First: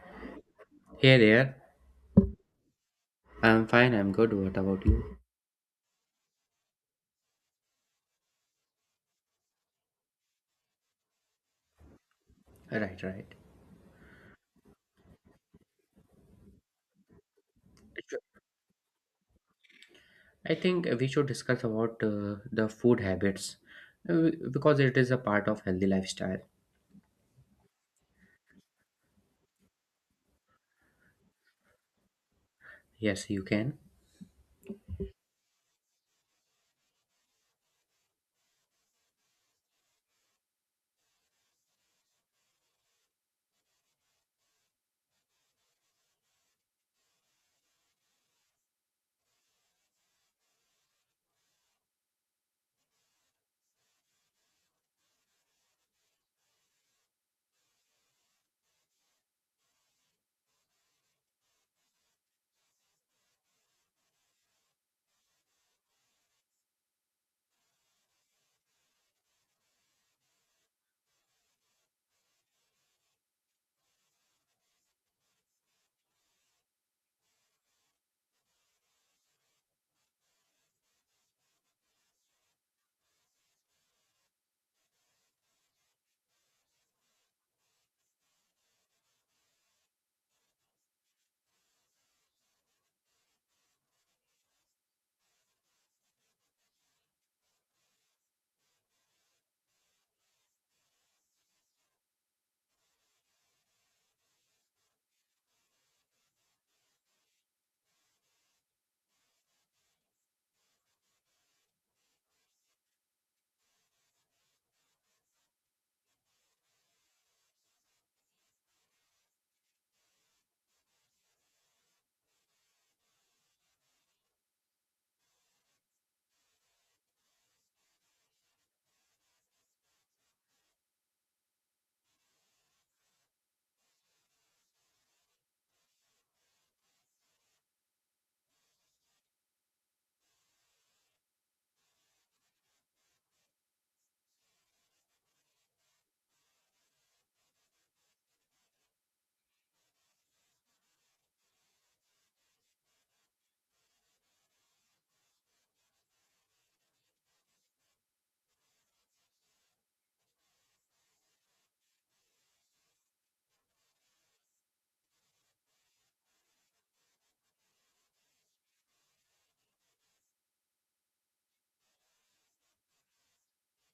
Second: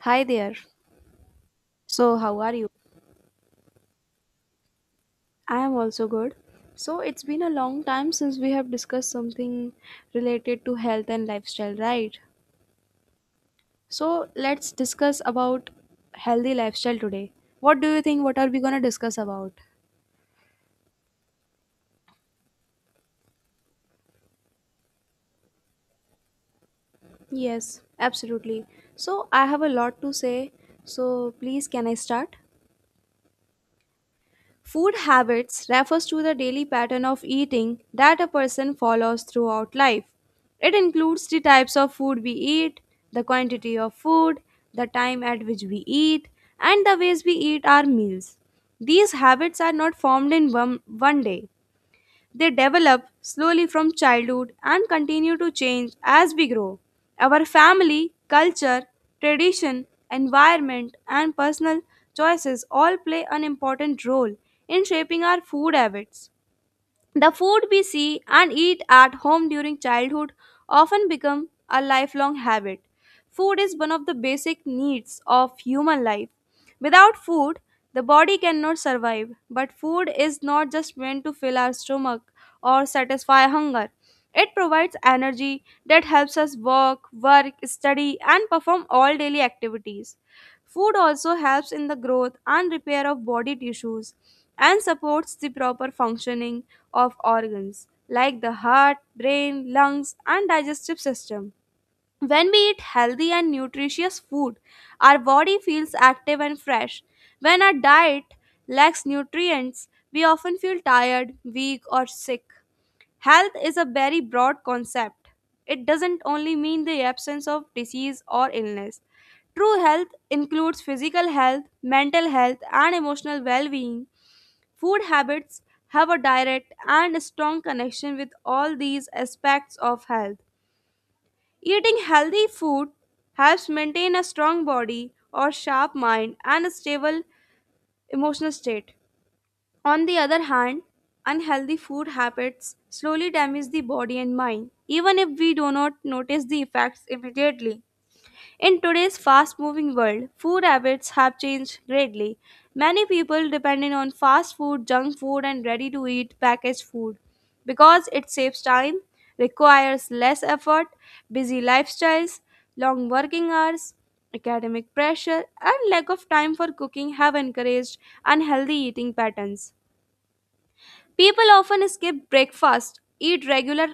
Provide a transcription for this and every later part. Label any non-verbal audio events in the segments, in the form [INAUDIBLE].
Hi there. Hey there. So, how are you? I'm fine. I'm good. What about you? I am also good. So, it's been a long time since we have discussed something related to health and lifestyle, right? Right, right. So, let's discuss about healthy lifestyle today. What do you think what are we going to discuss about? I think we should discuss about the food habits because it is a part of healthy lifestyle. Yes, absolutely. So, I have a lot to say. So, please can I start? Yes, you can. Food habits refers to the daily pattern of eating that a person follows throughout life. It includes the types of food we eat, the quantity of food, the time at which we eat, and the ways we eat our meals. These habits are not formed in one day. They develop slowly from childhood and continue to change as we grow. Our family, culture, tradition, environment, and personal choices all play an important role in shaping our food habits. The food we see and eat at home during childhood often become a lifelong habit. Food is one of the basic needs of human life. Without food, the body cannot survive. But food is not just meant to fill our stomach or satisfy hunger. It provides energy that helps us work, study, and perform all daily activities. Food also helps in the growth and repair of body tissues and supports the proper functioning of organs like the heart, brain, lungs, and digestive system. When we eat healthy and nutritious food, our body feels active and fresh. When our diet lacks nutrients, we often feel tired, weak, or sick. Health is a very broad concept. It doesn't only mean the absence of disease or illness. True health includes physical health, mental health, and emotional well being. Food habits have a direct and strong connection with all these aspects of health. Eating healthy food helps maintain a strong body or sharp mind and a stable emotional state. On the other hand, unhealthy food habits slowly damage the body and mind, even if we do not notice the effects immediately. In today's fast moving world, food habits have changed greatly. Many people depend on fast food, junk food, and ready to eat packaged food because it saves time, requires less effort, busy lifestyles, long working hours, academic pressure, and lack of time for cooking have encouraged unhealthy eating patterns. People often skip breakfast, eat regular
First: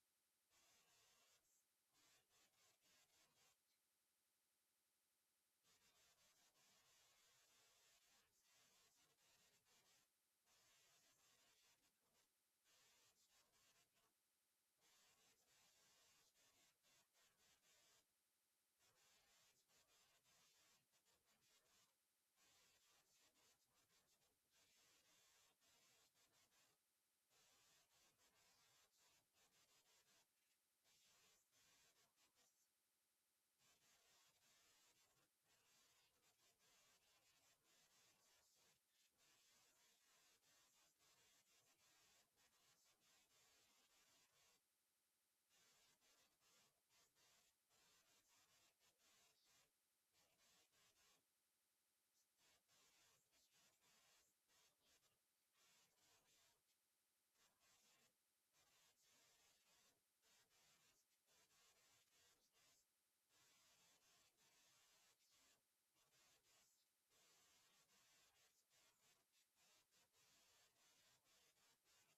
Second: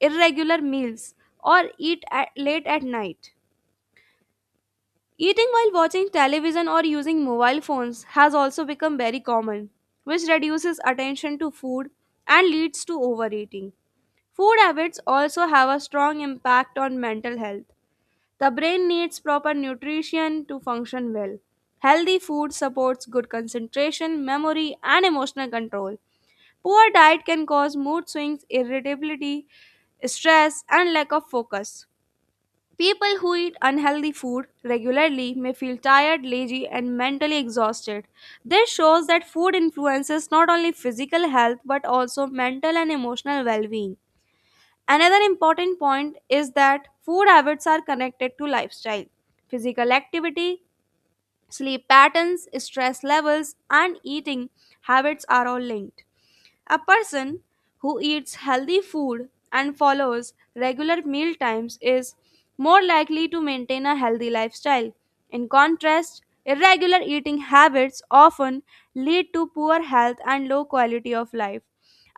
irregular meals, or eat late at night. Eating while watching television or using mobile phones has also become very common, which reduces attention to food and leads to overeating. Food habits also have a strong impact on mental health. The brain needs proper nutrition to function well. Healthy food supports good concentration, memory, and emotional control. Poor diet can cause mood swings, irritability, stress, and lack of focus. People who eat unhealthy food regularly may feel tired, lazy, and mentally exhausted. This shows that food influences not only physical health but also mental and emotional well being. Another important point is that food habits are connected to lifestyle. Physical activity, sleep patterns, stress levels, and eating habits are all linked. A person who eats healthy food and follows regular meal times is more likely to maintain a healthy lifestyle. In contrast, irregular eating habits often lead to poor health and low quality of life.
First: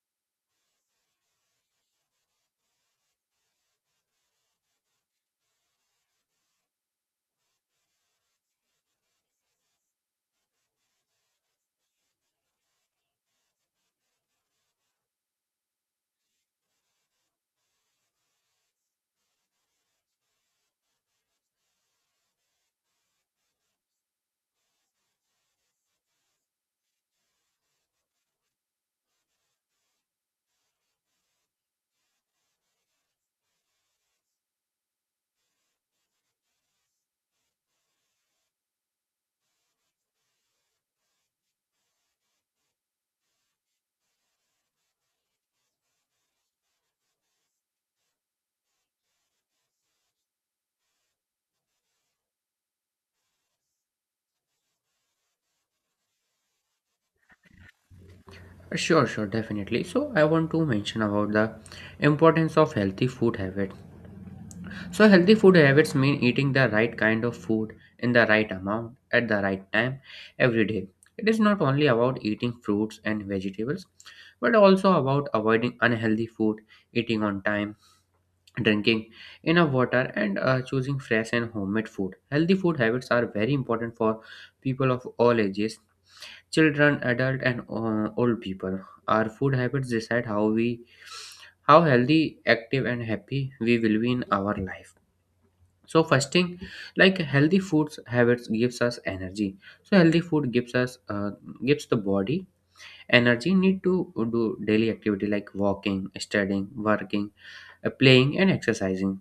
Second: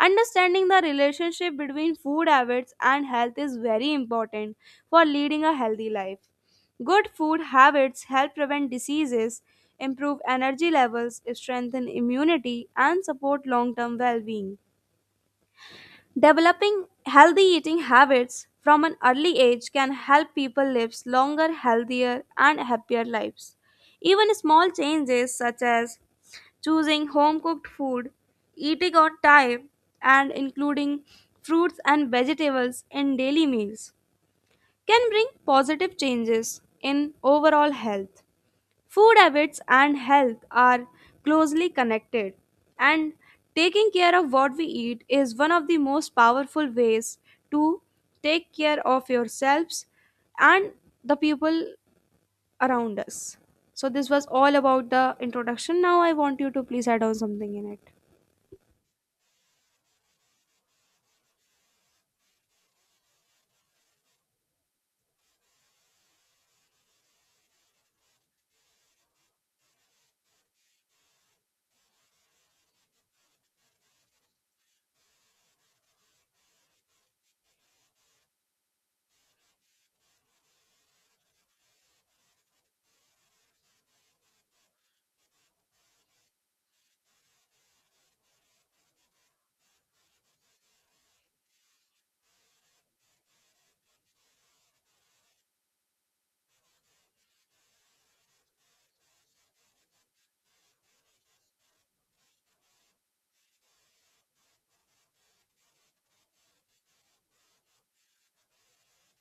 Understanding the relationship between food habits and health is very important for leading a healthy life. Good food habits help prevent diseases, improve energy levels, strengthen immunity, and support long term well being. Developing healthy eating habits from an early age can help people live longer, healthier, and happier lives. Even small changes such as choosing home cooked food, eating on time, and including fruits and vegetables in daily meals can bring positive changes in overall health. Food habits and health are closely connected, and taking care of what we eat is one of the most powerful ways to take care of yourselves and the people around us. So, this was all about the introduction. Now, I want you to please add on something in it. Sure, sure, definitely. So I want to mention about the importance of healthy food habits. So healthy food habits mean eating the right kind of food in the right amount at the right time every day. It is not only about eating fruits and vegetables, but also about avoiding unhealthy food, eating on time, drinking enough water, and choosing fresh and homemade food. Healthy food habits are very important for people of all ages, children, adult, and old people. Our food habits decide how we, how healthy, active, and happy we will be in our life. So fasting, like healthy foods habits gives us energy. So healthy food gives us gives the body energy need to do daily activity like walking, studying, working, playing, and exercising.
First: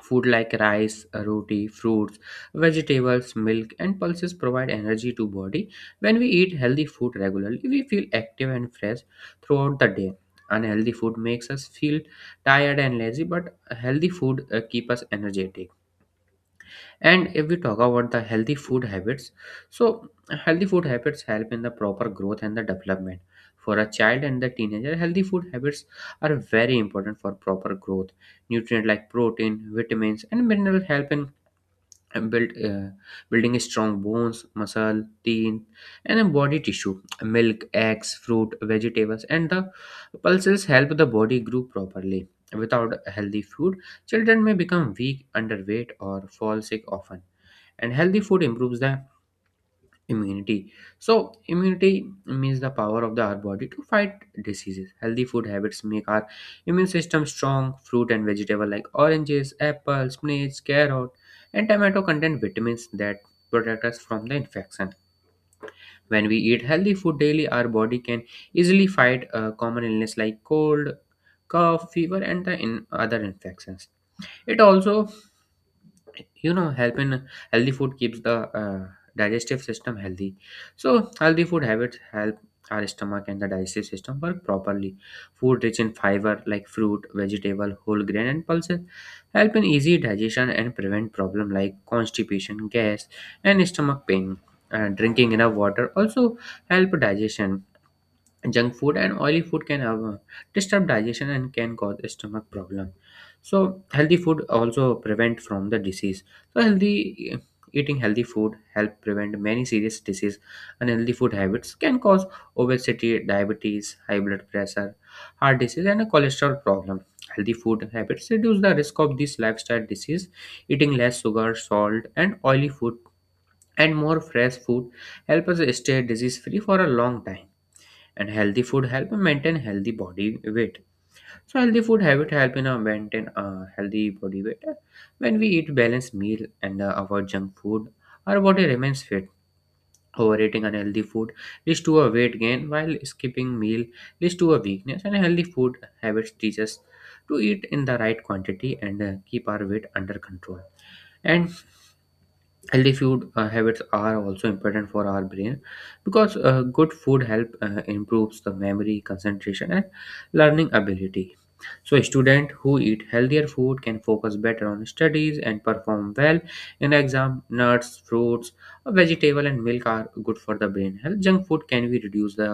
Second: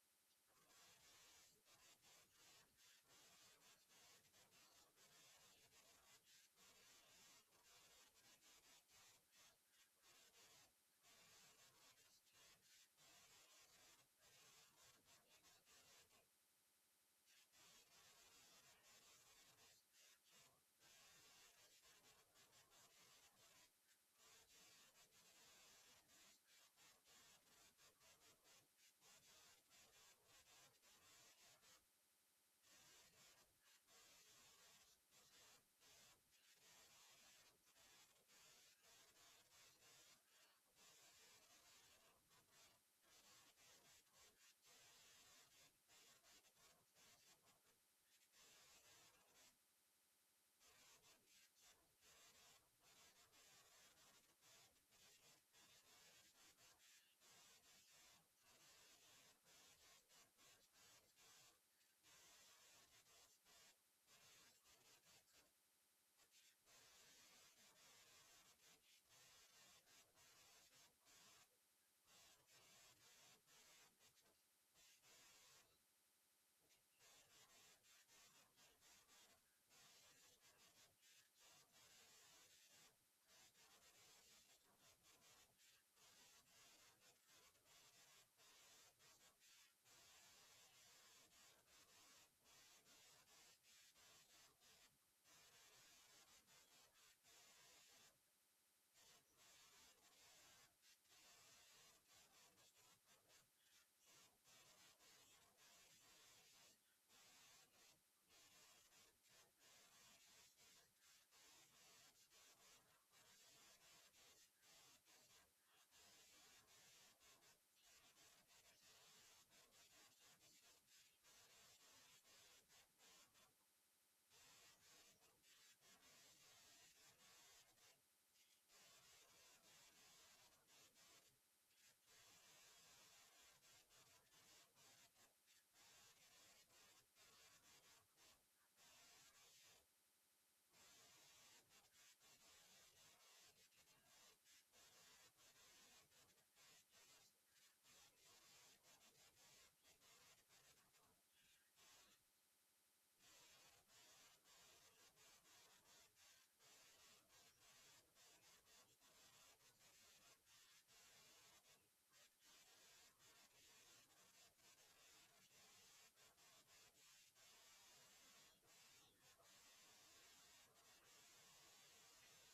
Food like rice, roti, fruits, vegetables, milk, and pulses provide energy to body. When we eat healthy food regularly, we feel active and fresh throughout the day. Unhealthy food makes us feel tired and lazy, but healthy food keep us energetic. And if we talk about the healthy food habits, so healthy food habits help in the proper growth and the development. For a child and the teenager, healthy food habits are very important for proper growth. Nutrient like protein, vitamins, and minerals help in uh, build uh, building strong bones, muscle, teeth, and then body tissue. Milk, eggs, fruit, vegetables, and the pulses help the body grow properly. Without healthy food, children may become weak, underweight, or fall sick often. And healthy food improves the immunity. So immunity means the power of our body to fight diseases. Healthy food habits make our immune system strong. Fruit and vegetable like oranges, apples, spinach, carrot, and tomato contain vitamins that protect us from the infection. When we eat healthy food daily, our body can easily fight common illness like cold, cough, fever, and the in other infections. It also, helping healthy food keeps the uh, digestive system healthy. So healthy food habits help our stomach and the digestive system work properly. Food rich in fiber like fruit, vegetable, whole grain, and pulses help in easy digestion and prevent problem like constipation, gas, and stomach pain. Drinking enough water also help digestion. Junk food and oily food can have disturb digestion and can cause stomach problem. So healthy food also prevent from the disease. So healthy, eating healthy food help prevent many serious disease. Unhealthy food habits can cause obesity, diabetes, high blood pressure, heart disease, and a cholesterol problem. Healthy food habits reduce the risk of these lifestyle disease. Eating less sugar, salt, and oily food, and more fresh food help us stay disease free for a long time. And healthy food help maintain healthy body weight. So healthy food habit help in maintain a healthy body weight. When we eat balanced meal and avoid junk food, our body remains fit. Overeating unhealthy food leads to a weight gain, while skipping meal leads to a weakness. And healthy food habits teach us to eat in the right quantity and keep our weight under control. And healthy food habits are also important for our brain, because good food help improves the memory, concentration, and learning ability. So a student who eat healthier food can focus better on studies and perform well in exam. Nuts, fruits, vegetable, and milk are good for the brain health. Junk food can be reduce the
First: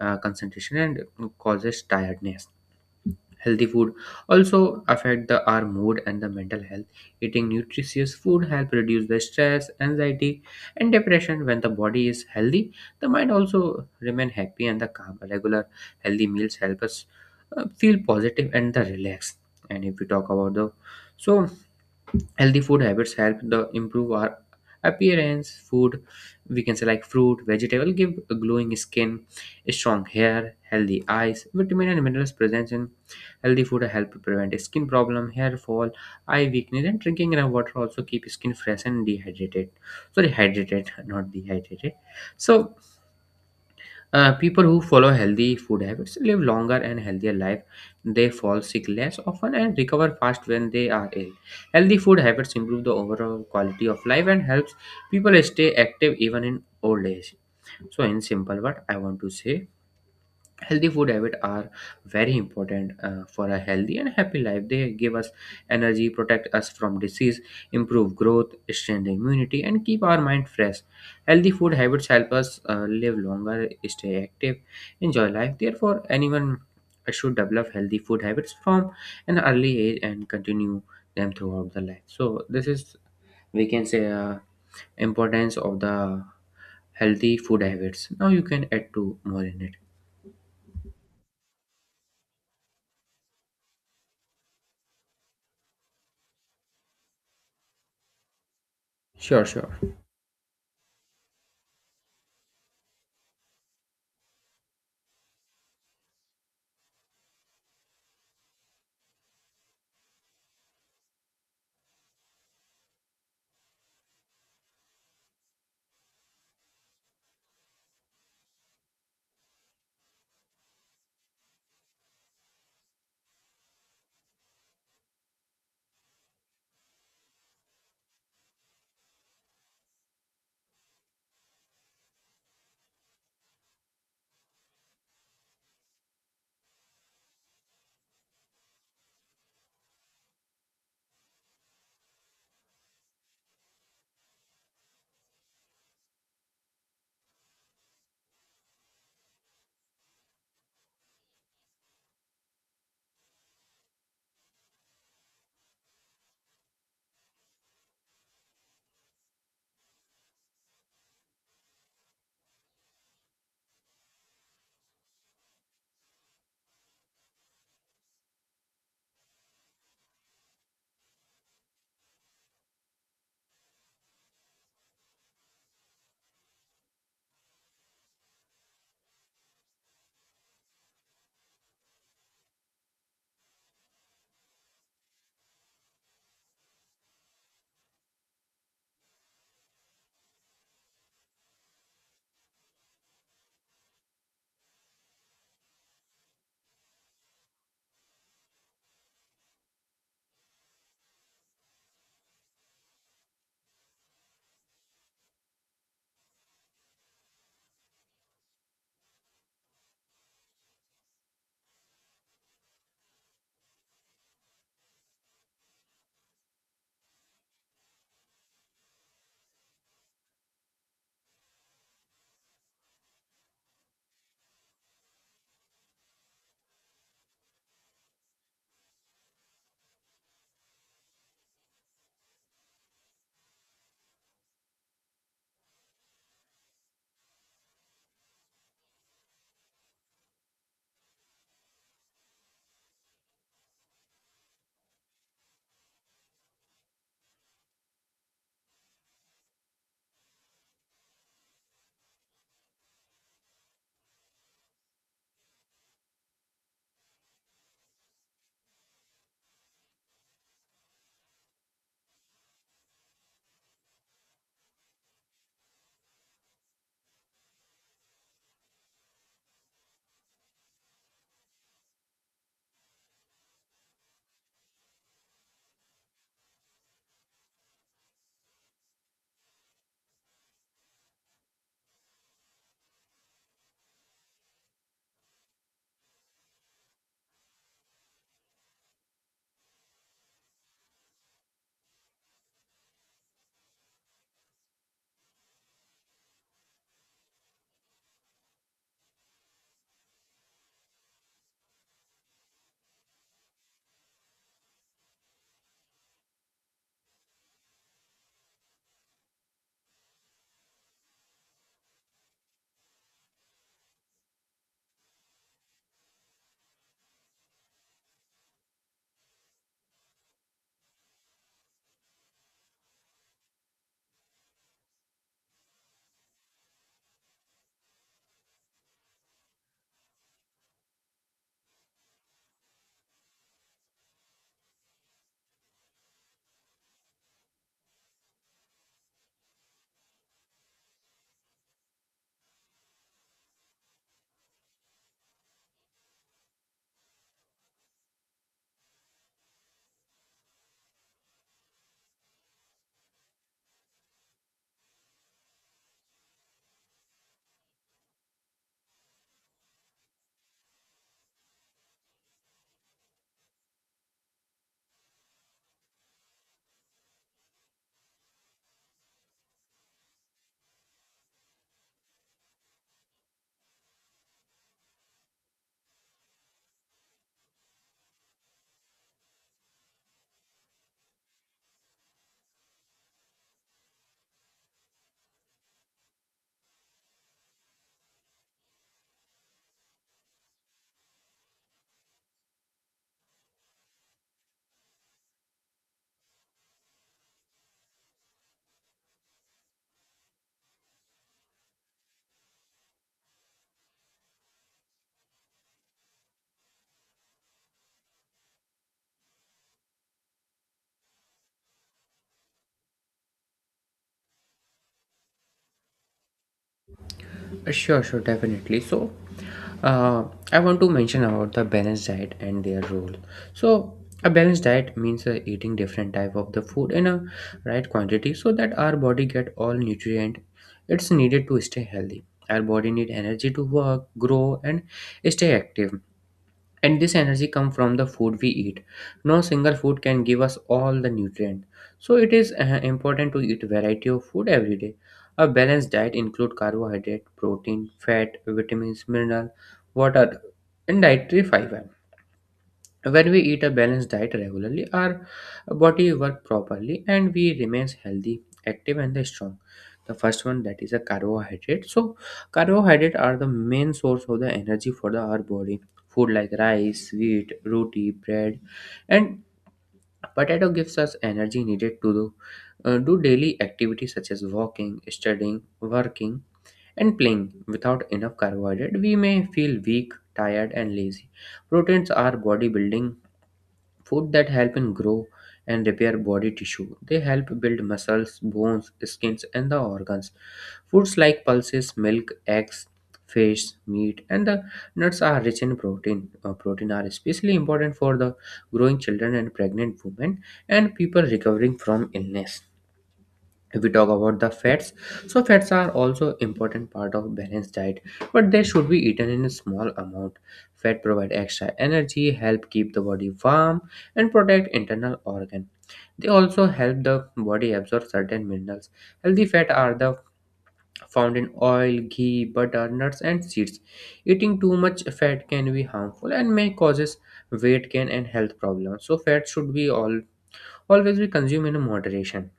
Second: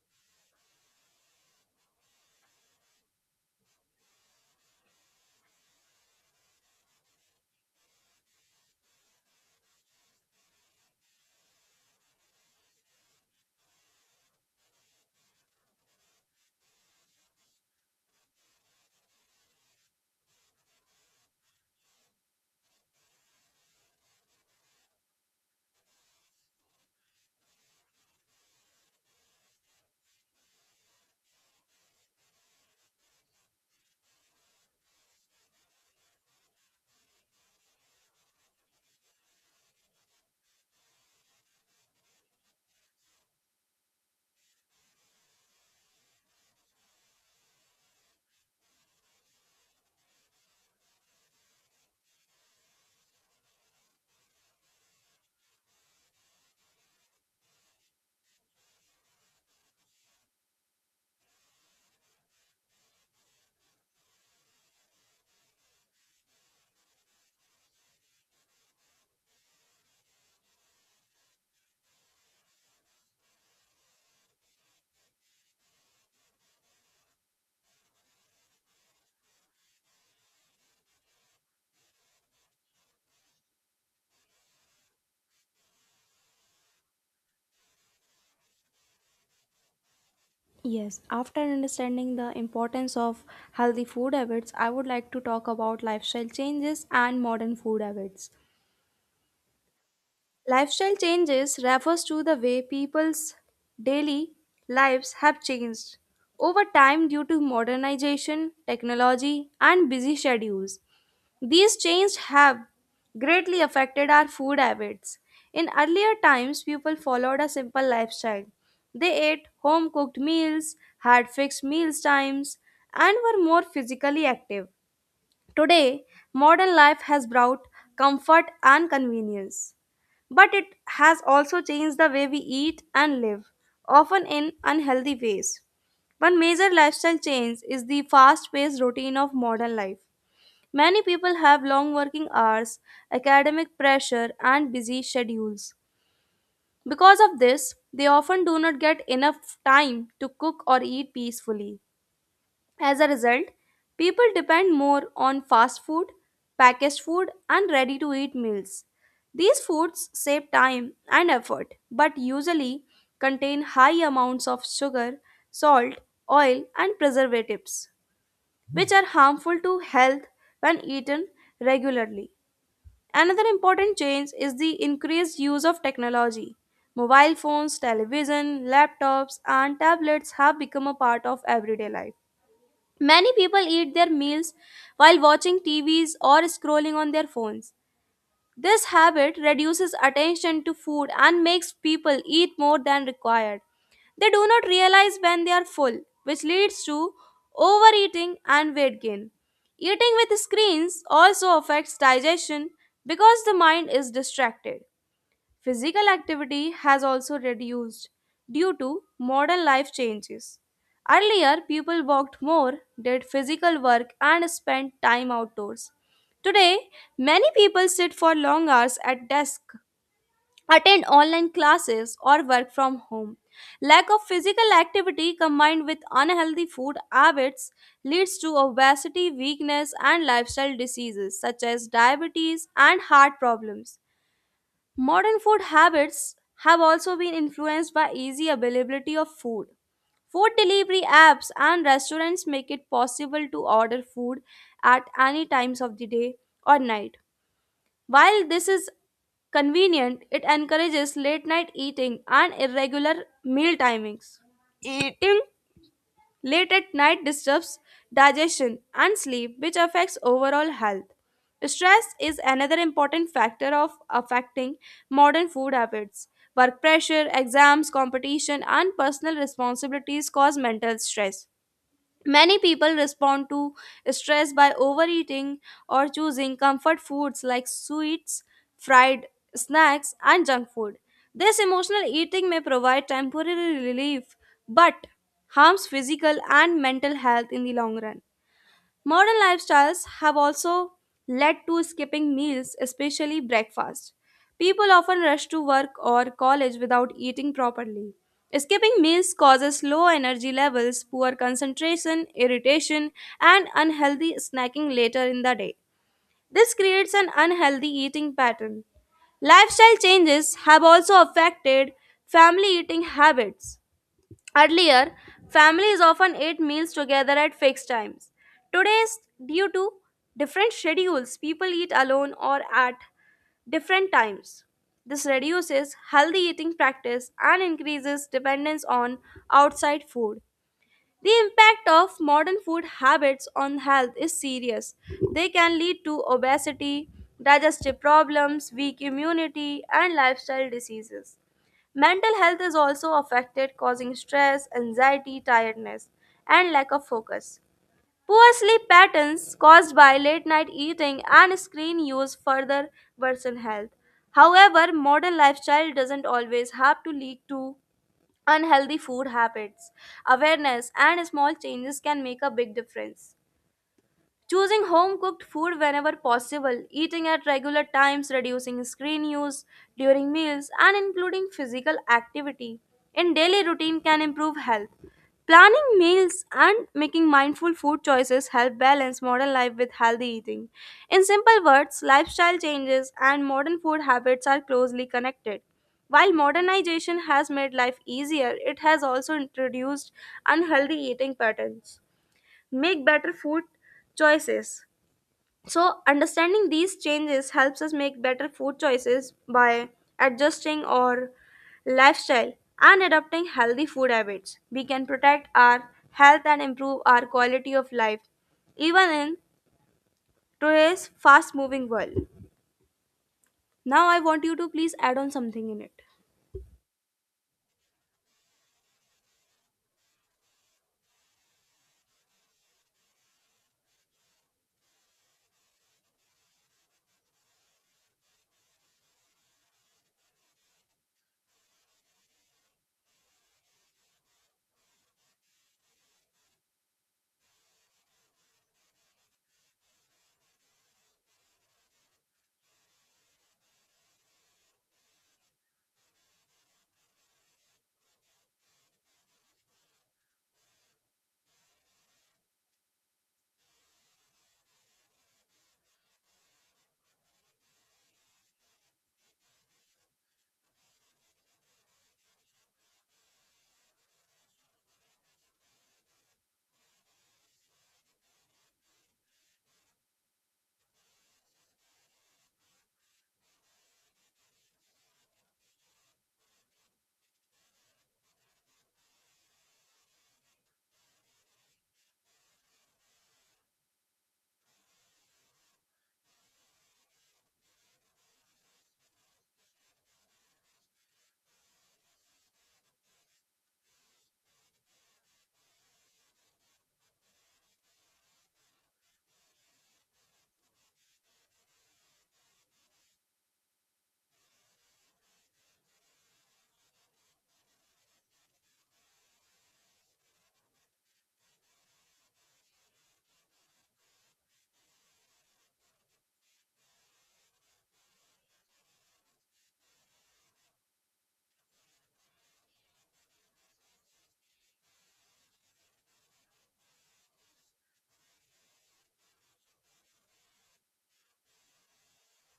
concentration and causes tiredness. Healthy food also affect our mood and the mental health. Eating nutritious food help reduce the stress, anxiety, and depression. When the body is healthy, the mind also remain happy and the calm. Regular healthy meals help us feel positive and the relaxed. And if we talk about the, so healthy food habits help the improve our appearance food, we can say like fruit, vegetable give a glowing skin, strong hair, healthy eyes. Vitamin and minerals present in healthy food help prevent skin problem, hair fall, eye weakness. And drinking enough water also keep skin fresh and dehydrated. Sorry, hydrated [LAUGHS] not dehydrated. So people who follow healthy food habits live longer and healthier life. They fall sick less often and recover fast when they are ill. Healthy food habits improve the overall quality of life and helps people stay active even in old age. So, in simple what I want to say, healthy food habits are very important for a healthy and happy life. They give us energy, protect us from disease, improve growth, strengthen immunity, and keep our mind fresh. Healthy food habits help us live longer, stay active, enjoy life. Therefore anyone should develop healthy food habits from an early age and continue them throughout the life. So this is, we can say, importance of the healthy food habits. Now you can add to more in it. Yes, after understanding the importance of healthy food habits, I would like to talk about lifestyle changes and modern food habits. Sure, sure. Lifestyle changes refers to the way people's daily lives have changed over time due to modernization, technology, and busy schedules. These changes have greatly affected our food habits. In earlier times, people followed a simple lifestyle. They ate home cooked meals, had fixed meal times, and were more physically active. Today, modern life has brought comfort and convenience. But it has also changed the way we eat and live, often in unhealthy ways. One major lifestyle change is the fast paced routine of modern life. Many people have long working hours, academic pressure, and busy schedules. Because of this, they often do not get enough time to cook or eat peacefully. As a result, people depend more on fast food, packaged food, and ready to eat meals. These foods save time and effort but usually contain high amounts of sugar, salt, oil, and preservatives, which are harmful to health when eaten regularly. Another important change is the increased use of technology. Mobile phones, television, laptops, and tablets have become a part of everyday life. Many people eat their meals while watching TVs or scrolling on their phones. This habit reduces attention to food and makes people eat more than required. They do not realize when they are full, which leads to overeating and weight gain. Eating with screens also affects digestion because the mind is distracted. Physical activity has also reduced due to modern life changes. Earlier, people walked more, did physical work, and spent time outdoors. Today, many people sit for long hours at desk, attend online classes, or work from home. Lack of physical activity combined with unhealthy food habits leads to obesity, weakness, and lifestyle diseases such as diabetes and heart problems. Modern food habits have also been influenced by easy availability of food. Food delivery apps and restaurants make it possible to order food at any times of the day or night. While this is convenient, it encourages late night eating and irregular meal timings. Eating late at night disturbs digestion and sleep, which affects overall health. Stress is another important factor of affecting modern food habits. Work pressure, exams, competition, and personal responsibilities cause mental stress. Many people respond to stress by overeating or choosing comfort foods like sweets, fried snacks, and junk food. This emotional eating may provide temporary relief but harms physical and mental health in the long run. Modern lifestyles have also led to skipping meals, especially breakfast. People often rush to work or college without eating properly. Skipping meals causes low energy levels, poor concentration, irritation, and unhealthy snacking later in the day. This creates an unhealthy eating pattern. Lifestyle changes have also affected family eating habits. Earlier, families often ate meals together at fixed times. Today, due to different schedules, people eat alone or at different times. This reduces healthy eating practice and increases dependence on outside food. The impact of modern food habits on health is serious. They can lead to obesity, digestive problems, weak immunity, and lifestyle diseases. Mental health is also affected, causing stress, anxiety, tiredness, and lack of focus. Poor sleep patterns caused by late night eating and screen use further worsen health. However, modern lifestyle doesn't always have to lead to unhealthy food habits. Awareness and small changes can make a big difference. Choosing home cooked food whenever possible, eating at regular times, reducing screen use during meals, and including physical activity in daily routine can improve health. Planning meals and making mindful food choices help balance modern life with healthy eating. In simple words, lifestyle changes and modern food habits are closely connected. While modernization has made life easier, it has also introduced unhealthy eating patterns make better food choices. So, understanding these changes helps us make better food choices by adjusting our lifestyle and adopting healthy food habits. We can protect our health and improve our quality of life, even in today's fast moving world. Now, I want you to please add on something in it. Sure, sure, definitely. So, uh, I want to mention about the balanced diet and their role. So, a balanced diet means eating different type of the food in a right quantity so that our body get all nutrient it's needed to stay healthy. Our body need energy to work, grow, and stay active, and this energy comes from the food we eat. No single food can give us all the nutrient, so it is important to eat variety of food every day. A balanced diet include carbohydrate, protein, fat, vitamins, mineral, water, and dietary fiber. When we eat a balanced diet regularly, our body work properly and we remains healthy, active, and the strong. The first one that is a carbohydrate. So carbohydrate are the main source of the energy for the our body. Food like rice, wheat, roti, bread, and potato gives us energy needed to do daily activities such as walking, studying, working, and playing. Without enough carbohydrate, we may feel weak, tired, and lazy. Proteins are bodybuilding food that help in grow and repair body tissue. They help build muscles, bones, skins, and the organs. Foods like pulses, milk, eggs, fish, meat, and the nuts are rich in protein. Protein are especially important for the growing children and pregnant women and people recovering from illness. If we talk about the fats, so fats are also important part of balanced diet, but they should be eaten in a small amount. Fat provide extra energy, help keep the body warm, and protect internal organ. They also help the body absorb certain minerals. Healthy fat are the found in oil, ghee, butter, nuts, and seeds. Eating too much fat can be harmful and may causes weight gain and health problems. So fat should be all always be consumed in moderation.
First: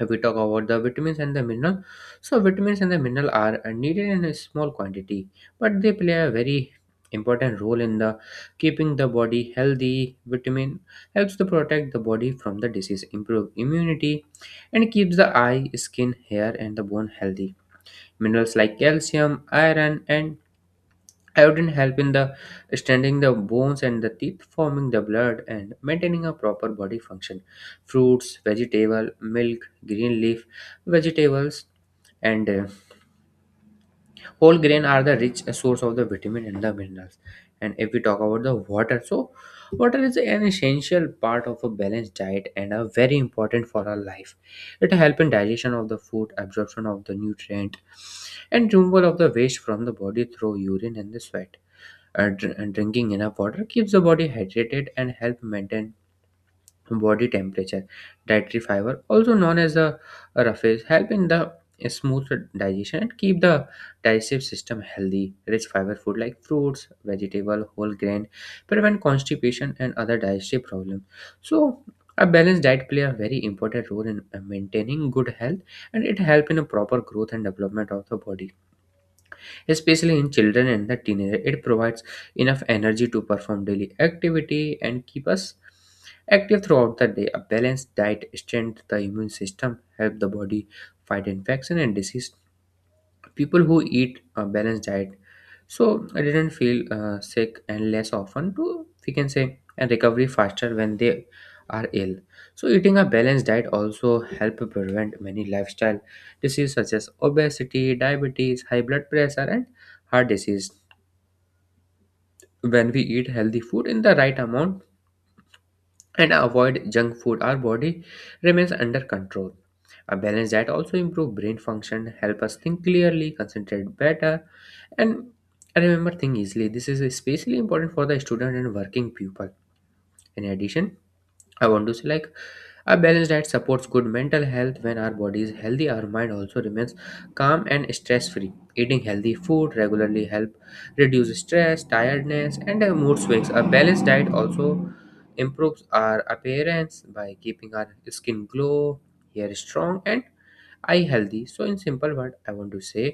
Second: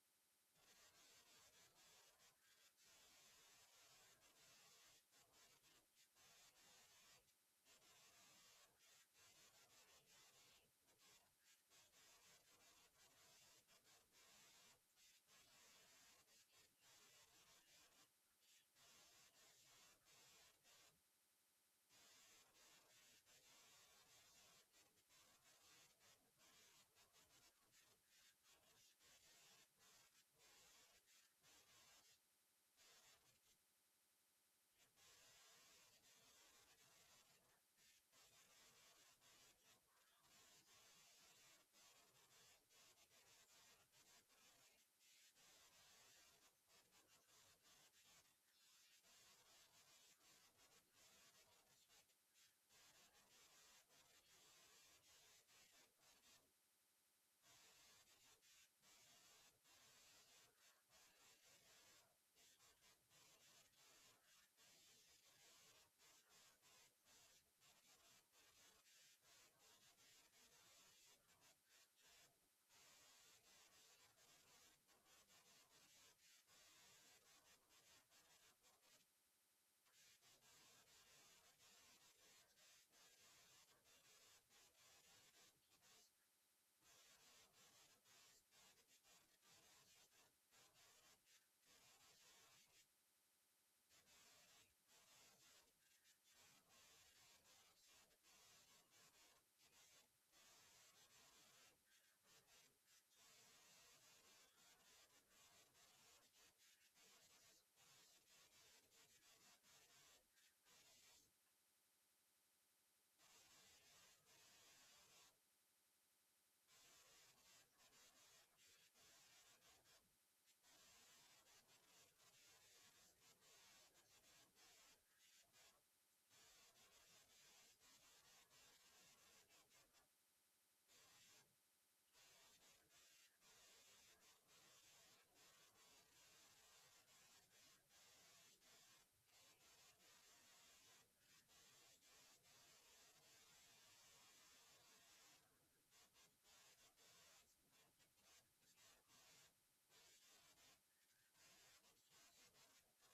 If we talk about the vitamins and the mineral, so vitamins and the mineral are needed in a small quantity, but they play a very important role in the keeping the body healthy. Vitamin helps to protect the body from the disease, improve immunity, and keeps the eye, skin, hair, and the bone healthy. Minerals like calcium, iron, and iodine help in the strengthening the bones and the teeth, forming the blood, and maintaining a proper body function. Fruits, vegetable, milk, green leaf vegetables, and whole grain are the rich source of the vitamin and the minerals. And if we talk about the water, so water is an essential part of a balanced diet and are very important for our life. It help in digestion of the food, absorption of the nutrient, and removal of the waste from the body through urine and the sweat. And drinking enough water keeps the body hydrated and help maintain body temperature. Dietary fiber, also known as the roughage, help in the smooth digestion and keep the digestive system healthy. Rich fiber food like fruits, vegetable, whole grain prevent constipation and other digestive problems. So a balanced diet play a very important role in maintaining good health, and it help in a proper growth and development of the body, especially in children and the teenager. It provides enough energy to perform daily activity and keep us active throughout the day. A balanced diet strengthens the immune system, help the body fight infection and disease, people who eat a balanced diet so I didn't feel sick and less often to, we can say, and recovery faster when they are ill. So eating a balanced diet also help prevent many lifestyle diseases such as obesity, diabetes, high blood pressure and heart disease. When we eat healthy food in the right amount and avoid junk food, our body remains under control. A balance diet also improve brain function, help us think clearly, concentrate better and remember things easily. This is especially important for the student and working people. In addition, I want to say like a balanced diet supports good mental health. When our body is healthy, our mind also remains calm and stress free. Eating healthy food regularly help reduce stress, tiredness and mood swings. A balanced diet also improves our appearance by keeping our skin glow, hair strong and eye healthy. So in simple word, I want to say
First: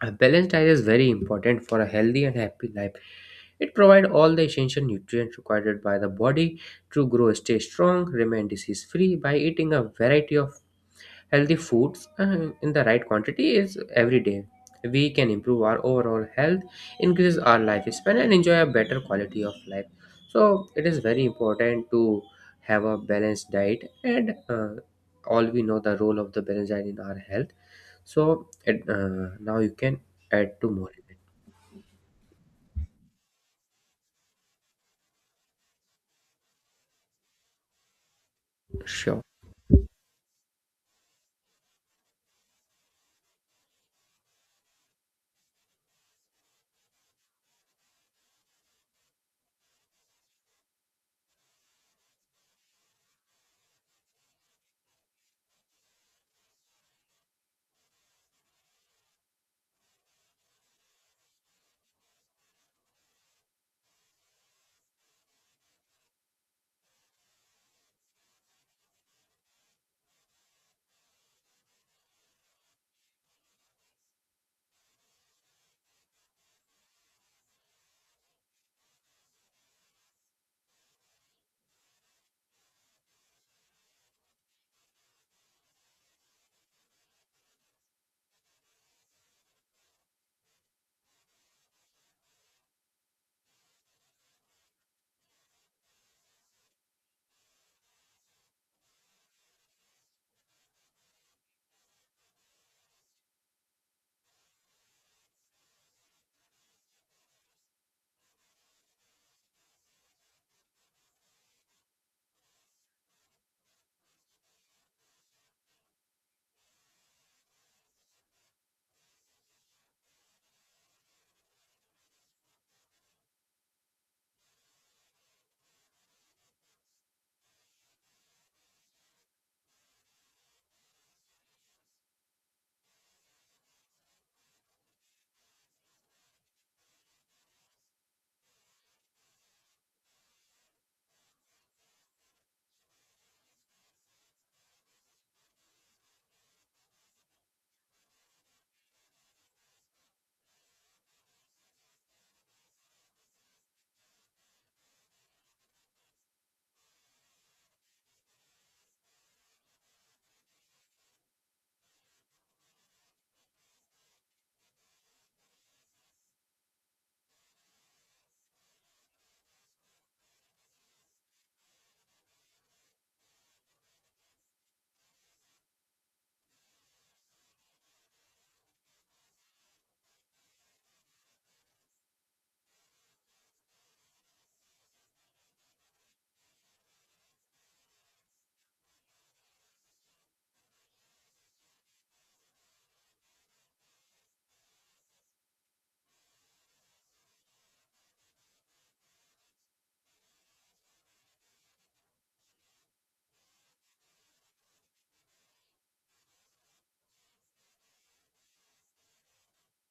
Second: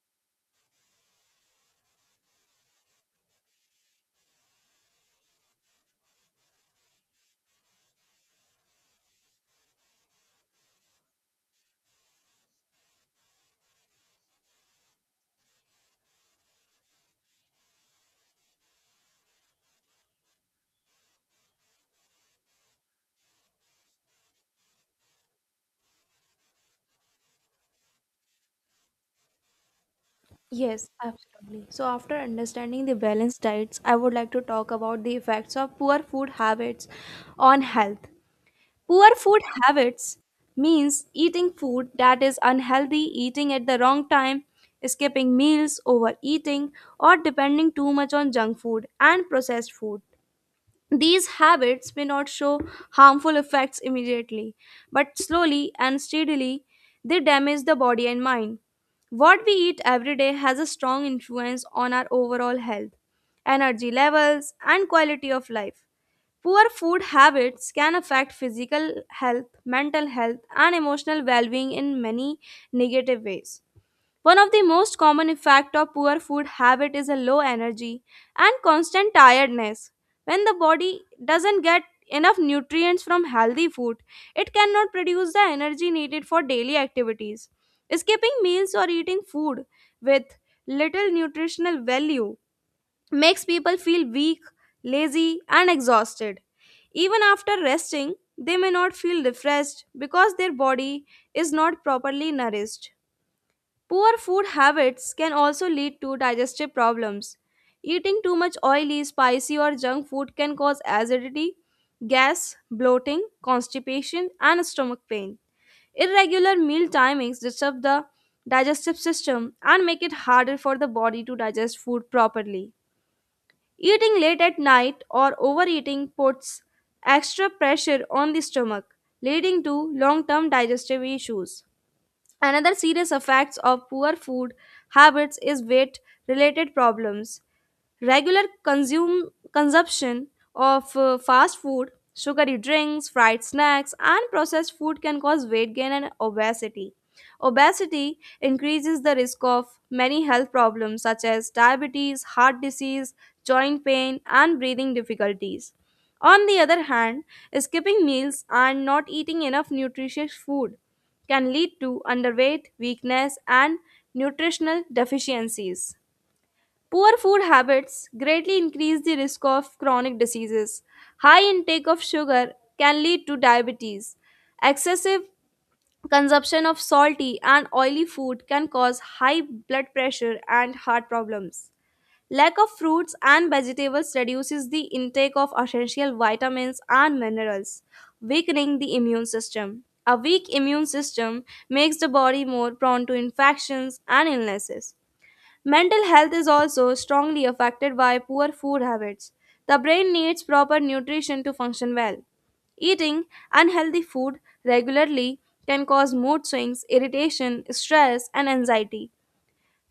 a balanced diet is very important for a healthy and happy life. It provides all the essential nutrients required by the body to grow, stay strong, remain disease free by eating a variety of healthy foods in the right quantity is every day. We can improve our overall health, increase our lifespan, and enjoy a better quality of life. So it is very important to have a balanced diet, and all we know the role of the balanced diet in our health. So now you can add to Yes, more in absolutely. So, after understanding the balanced diets, I would like to talk about the effects of poor food habits on health. it. Poor Sure. food habits means eating food that is unhealthy, eating at the wrong time, skipping meals, overeating, or depending too much on junk food and processed food. These habits may not show harmful effects immediately, but slowly and steadily they damage the body and mind. What we eat every day has a strong influence on our overall health, energy levels, and quality of life. Poor food habits can affect physical health, mental health, and emotional well-being in many negative ways. One of the most common effects of poor food habit is a low energy and constant tiredness. When the body doesn't get enough nutrients from healthy food, it cannot produce the energy needed for daily activities. Skipping meals or eating food with little nutritional value makes people feel weak, lazy, and exhausted. Even after resting, they may not feel refreshed because their body is not properly nourished. Poor food habits can also lead to digestive problems. Eating too much oily, spicy, or junk food can cause acidity, gas, bloating, constipation, and stomach pain. Irregular meal timings disturb the digestive system and make it harder for the body to digest food properly. Eating late at night or overeating puts extra pressure on the stomach, leading to long term digestive issues. Another serious effects of poor food habits is weight related problems. Regular consume consumption of fast food, sugary drinks, fried snacks, and processed food can cause weight gain and obesity. Obesity increases the risk of many health problems such as diabetes, heart disease, joint pain, and breathing difficulties. On the other hand, skipping meals and not eating enough nutritious food can lead to underweight, weakness, and nutritional deficiencies. Poor food habits greatly increase the risk of chronic diseases. High intake of sugar can lead to diabetes. Excessive consumption of salty and oily food can cause high blood pressure and heart problems. Lack of fruits and vegetables reduces the intake of essential vitamins and minerals, weakening the immune system. A weak immune system makes the body more prone to infections and illnesses. Mental health is also strongly affected by poor food habits. The brain needs proper nutrition to function well. Eating unhealthy food regularly can cause mood swings, irritation, stress, and anxiety.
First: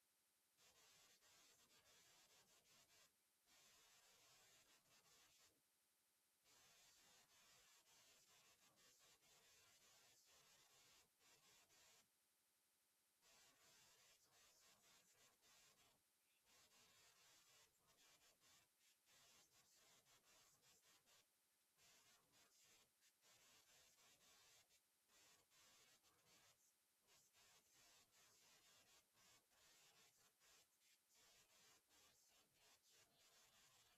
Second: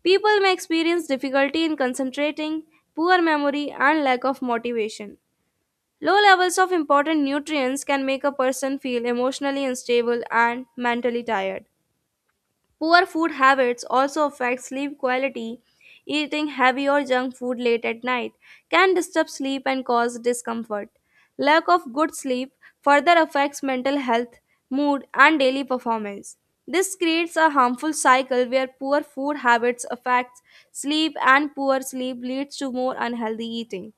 People may experience difficulty in concentrating, poor memory, and lack of motivation. Low levels of important nutrients can make a person feel emotionally unstable and mentally tired. Poor food habits also affect sleep quality. Eating heavy or junk food late at night can disturb sleep and cause discomfort. Lack of good sleep further affects mental health, mood, and daily performance. This creates a harmful cycle where poor food habits affect sleep and poor sleep leads to more unhealthy eating.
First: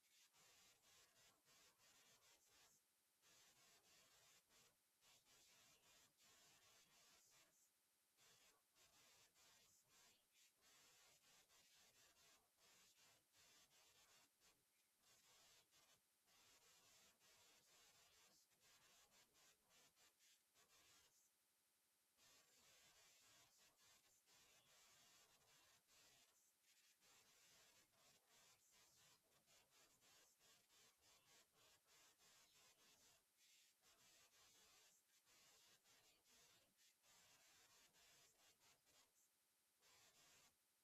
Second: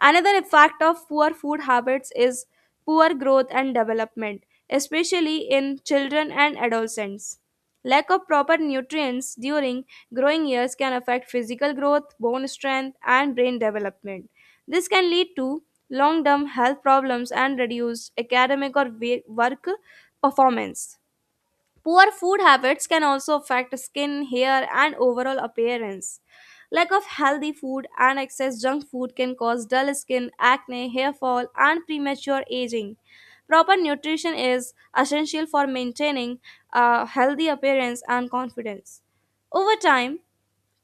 Another effect of poor food habits is poor growth and development, especially in children and adolescents. Lack of proper nutrients during growing years can affect physical growth, bone strength, and brain development. This can lead to long term health problems and reduced academic or work performance. Poor food habits can also affect skin, hair, and overall appearance. Lack of healthy food and excess junk food can cause dull skin, acne, hair fall, and premature aging. Proper nutrition is essential for maintaining a healthy appearance and confidence. Over time,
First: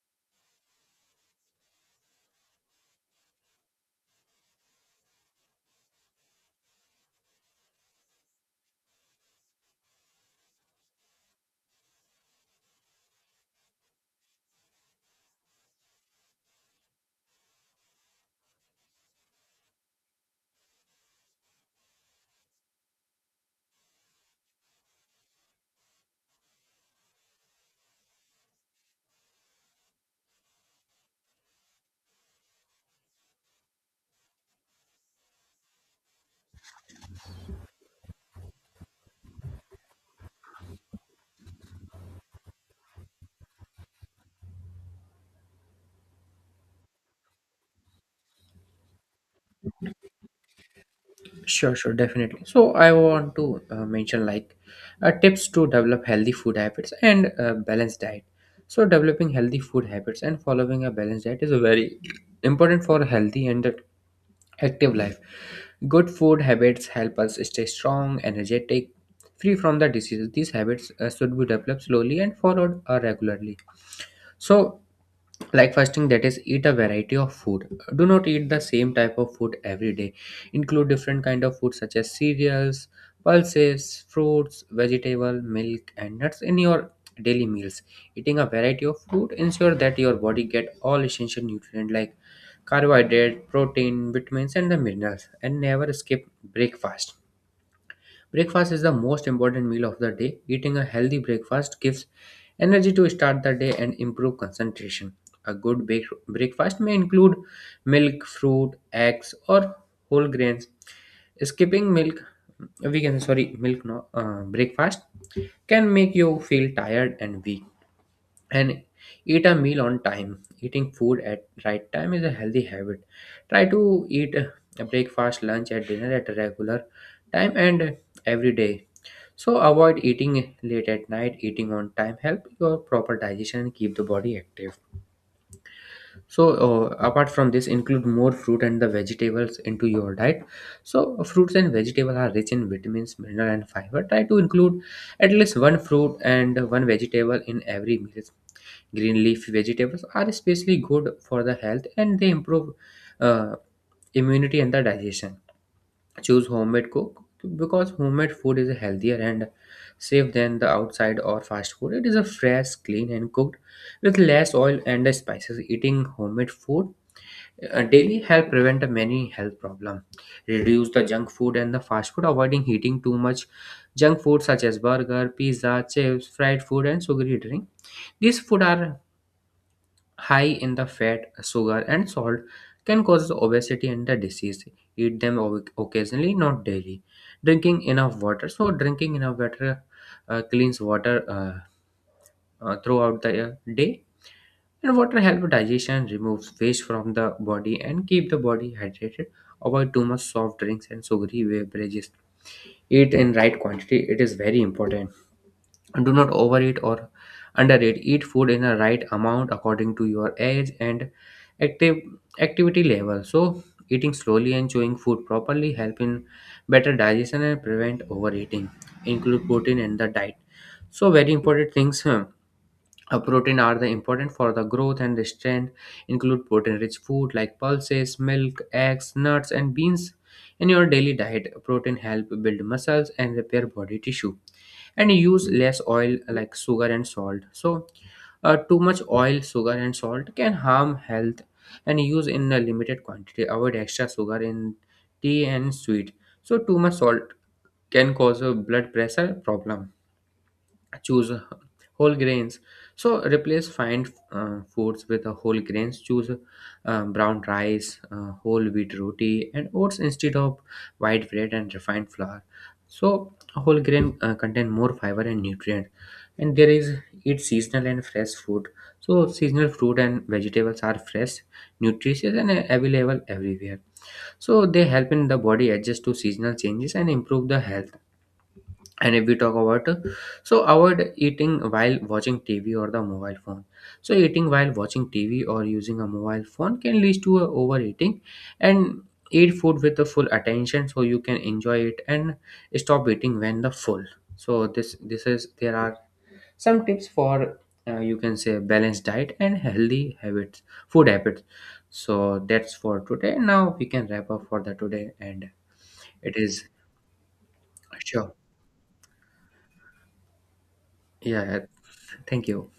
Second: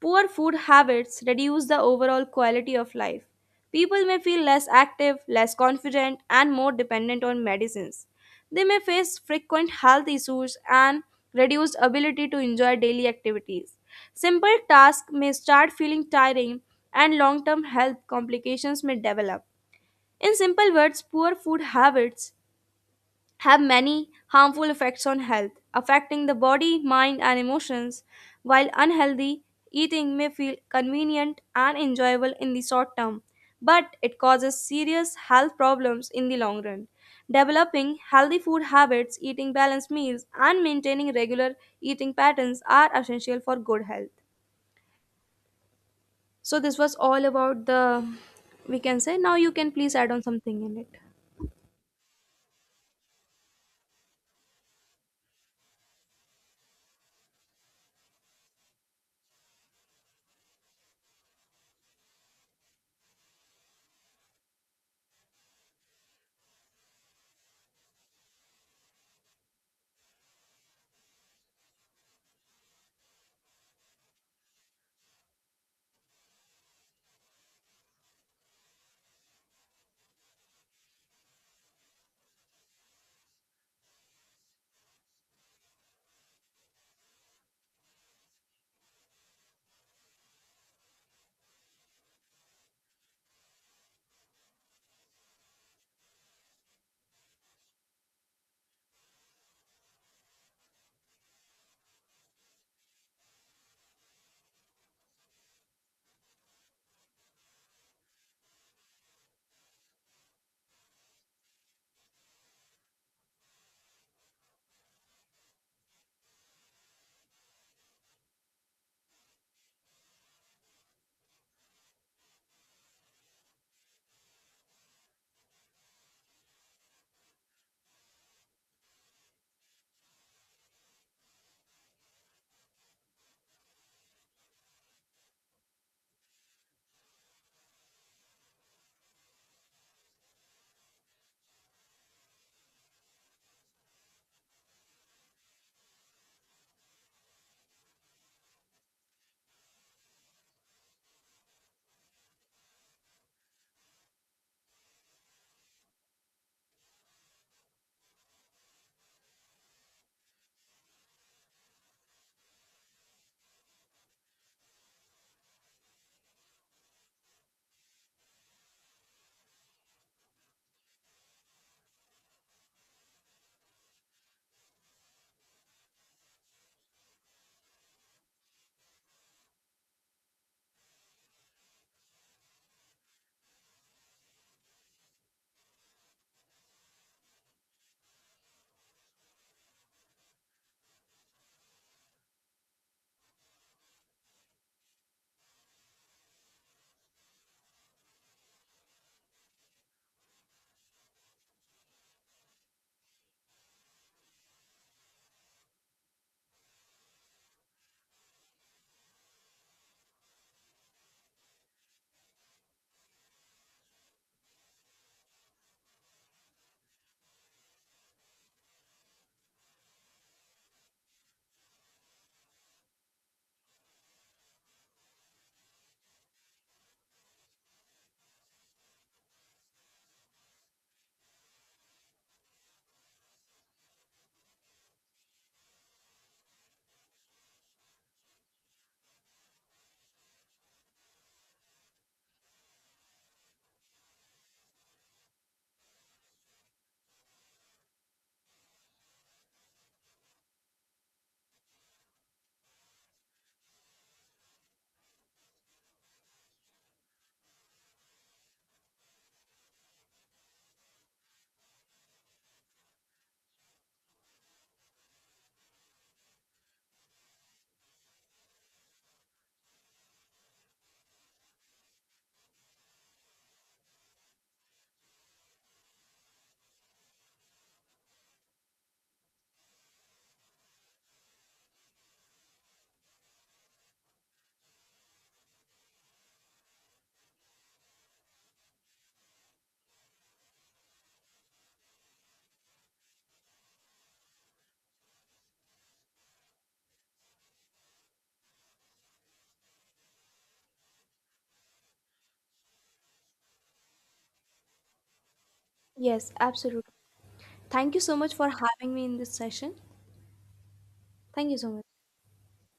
poor food habits reduce the overall quality of life. People may feel less active, less confident, and more dependent on medicines. They may face frequent health issues and reduced ability to enjoy daily activities. Simple tasks may start feeling tiring, and long term health complications may develop. In simple words, poor food habits have many harmful effects on health, affecting the body, mind, and emotions. While unhealthy, eating may feel convenient and enjoyable in the short term, but it causes serious health problems in the long run. Developing healthy food habits, eating balanced meals, and maintaining regular eating patterns are essential for good health. So, this was all about the we can say. Now, you can please add on something in it. Sure, sure, definitely. So I want to mention like tips to develop healthy food habits and balanced diet. So developing healthy food habits and following a balanced diet is very important for a healthy and active life. Good food habits help us stay strong, energetic, free from the diseases. These habits should be developed slowly and followed regularly. So like fasting, that is eat a variety of food, do not eat the same type of food every day. Include different kind of food such as cereals, pulses, fruits, vegetable, milk and nuts in your daily meals. Eating a variety of food ensure that your body get all essential nutrients like carbohydrate, protein, vitamins and the minerals. And never skip breakfast. Breakfast is the most important meal of the day. Eating a healthy breakfast gives energy to start the day and improve concentration. A good breakfast may include milk, fruit, eggs, or whole grains. Skipping milk, we can sorry, milk no breakfast can make you feel tired and weak. And eat a meal on time. Eating food at right time is a healthy habit. Try to eat a breakfast, lunch and dinner at a regular time and every day. So avoid eating late at night. Eating on time help your proper digestion and keep the body active. So apart from this, include more fruit and the vegetables into your diet. So fruits and vegetables are rich in vitamins, mineral and fiber. Try to include at least one fruit and one vegetable in every meal. Green leafy vegetables are especially good for the health and they improve uh, immunity and the digestion. Choose homemade cook, because homemade food is healthier and safe than the outside or fast food. It is a fresh, clean and cooked with less oil and spices. Eating homemade food daily help prevent many health problems. Reduce the junk food and the fast food, avoiding eating too much junk food such as burger, pizza, chips, fried food and sugary drink. These food are high in the fat, sugar, and salt, can cause obesity and the disease. Eat them occasionally, not daily. Drinking enough water. So, drinking enough water, cleans water throughout the day. And water helps digestion, removes waste from the body, and keep the body hydrated. Avoid too much soft drinks and sugary beverages. Eat in right quantity. It is very important. Do not overeat or undereat. Eat food in the right amount according to your age and active activity level. So eating slowly and chewing food properly help in better digestion and prevent overeating. Include protein in the diet. So very important things, protein are the important for the growth and the strength. Include protein rich food like pulses, milk, eggs, nuts and beans in your daily diet. Protein help build muscles and repair body tissue. And use less oil like sugar and salt. So too much oil, sugar and salt can harm health and use in a limited quantity. Avoid extra sugar in tea and sweet. So too much salt can cause a blood pressure problem. Choose whole grains. So replace fine foods with whole grains. Choose brown rice, whole wheat roti and oats instead of white bread and refined flour. So whole grain contain more fiber and nutrient. And there is, eat seasonal and fresh food. So seasonal fruit and vegetables are fresh, nutritious and available everywhere. So they help in the body adjust to seasonal changes and improve the health. And if we talk about so avoid eating while watching TV or the mobile phone. So eating while watching TV or using a mobile phone can lead to a overeating. And eat food with the full attention, so you can enjoy it and stop eating when the full. So this is, there are some tips for you can say balanced diet and healthy habits, food habits. So that's for today. Now we can wrap up for the today. And Yes, it is, absolutely. Thank you so much sure, for having me in this session. Thank you yeah, so much. thank you.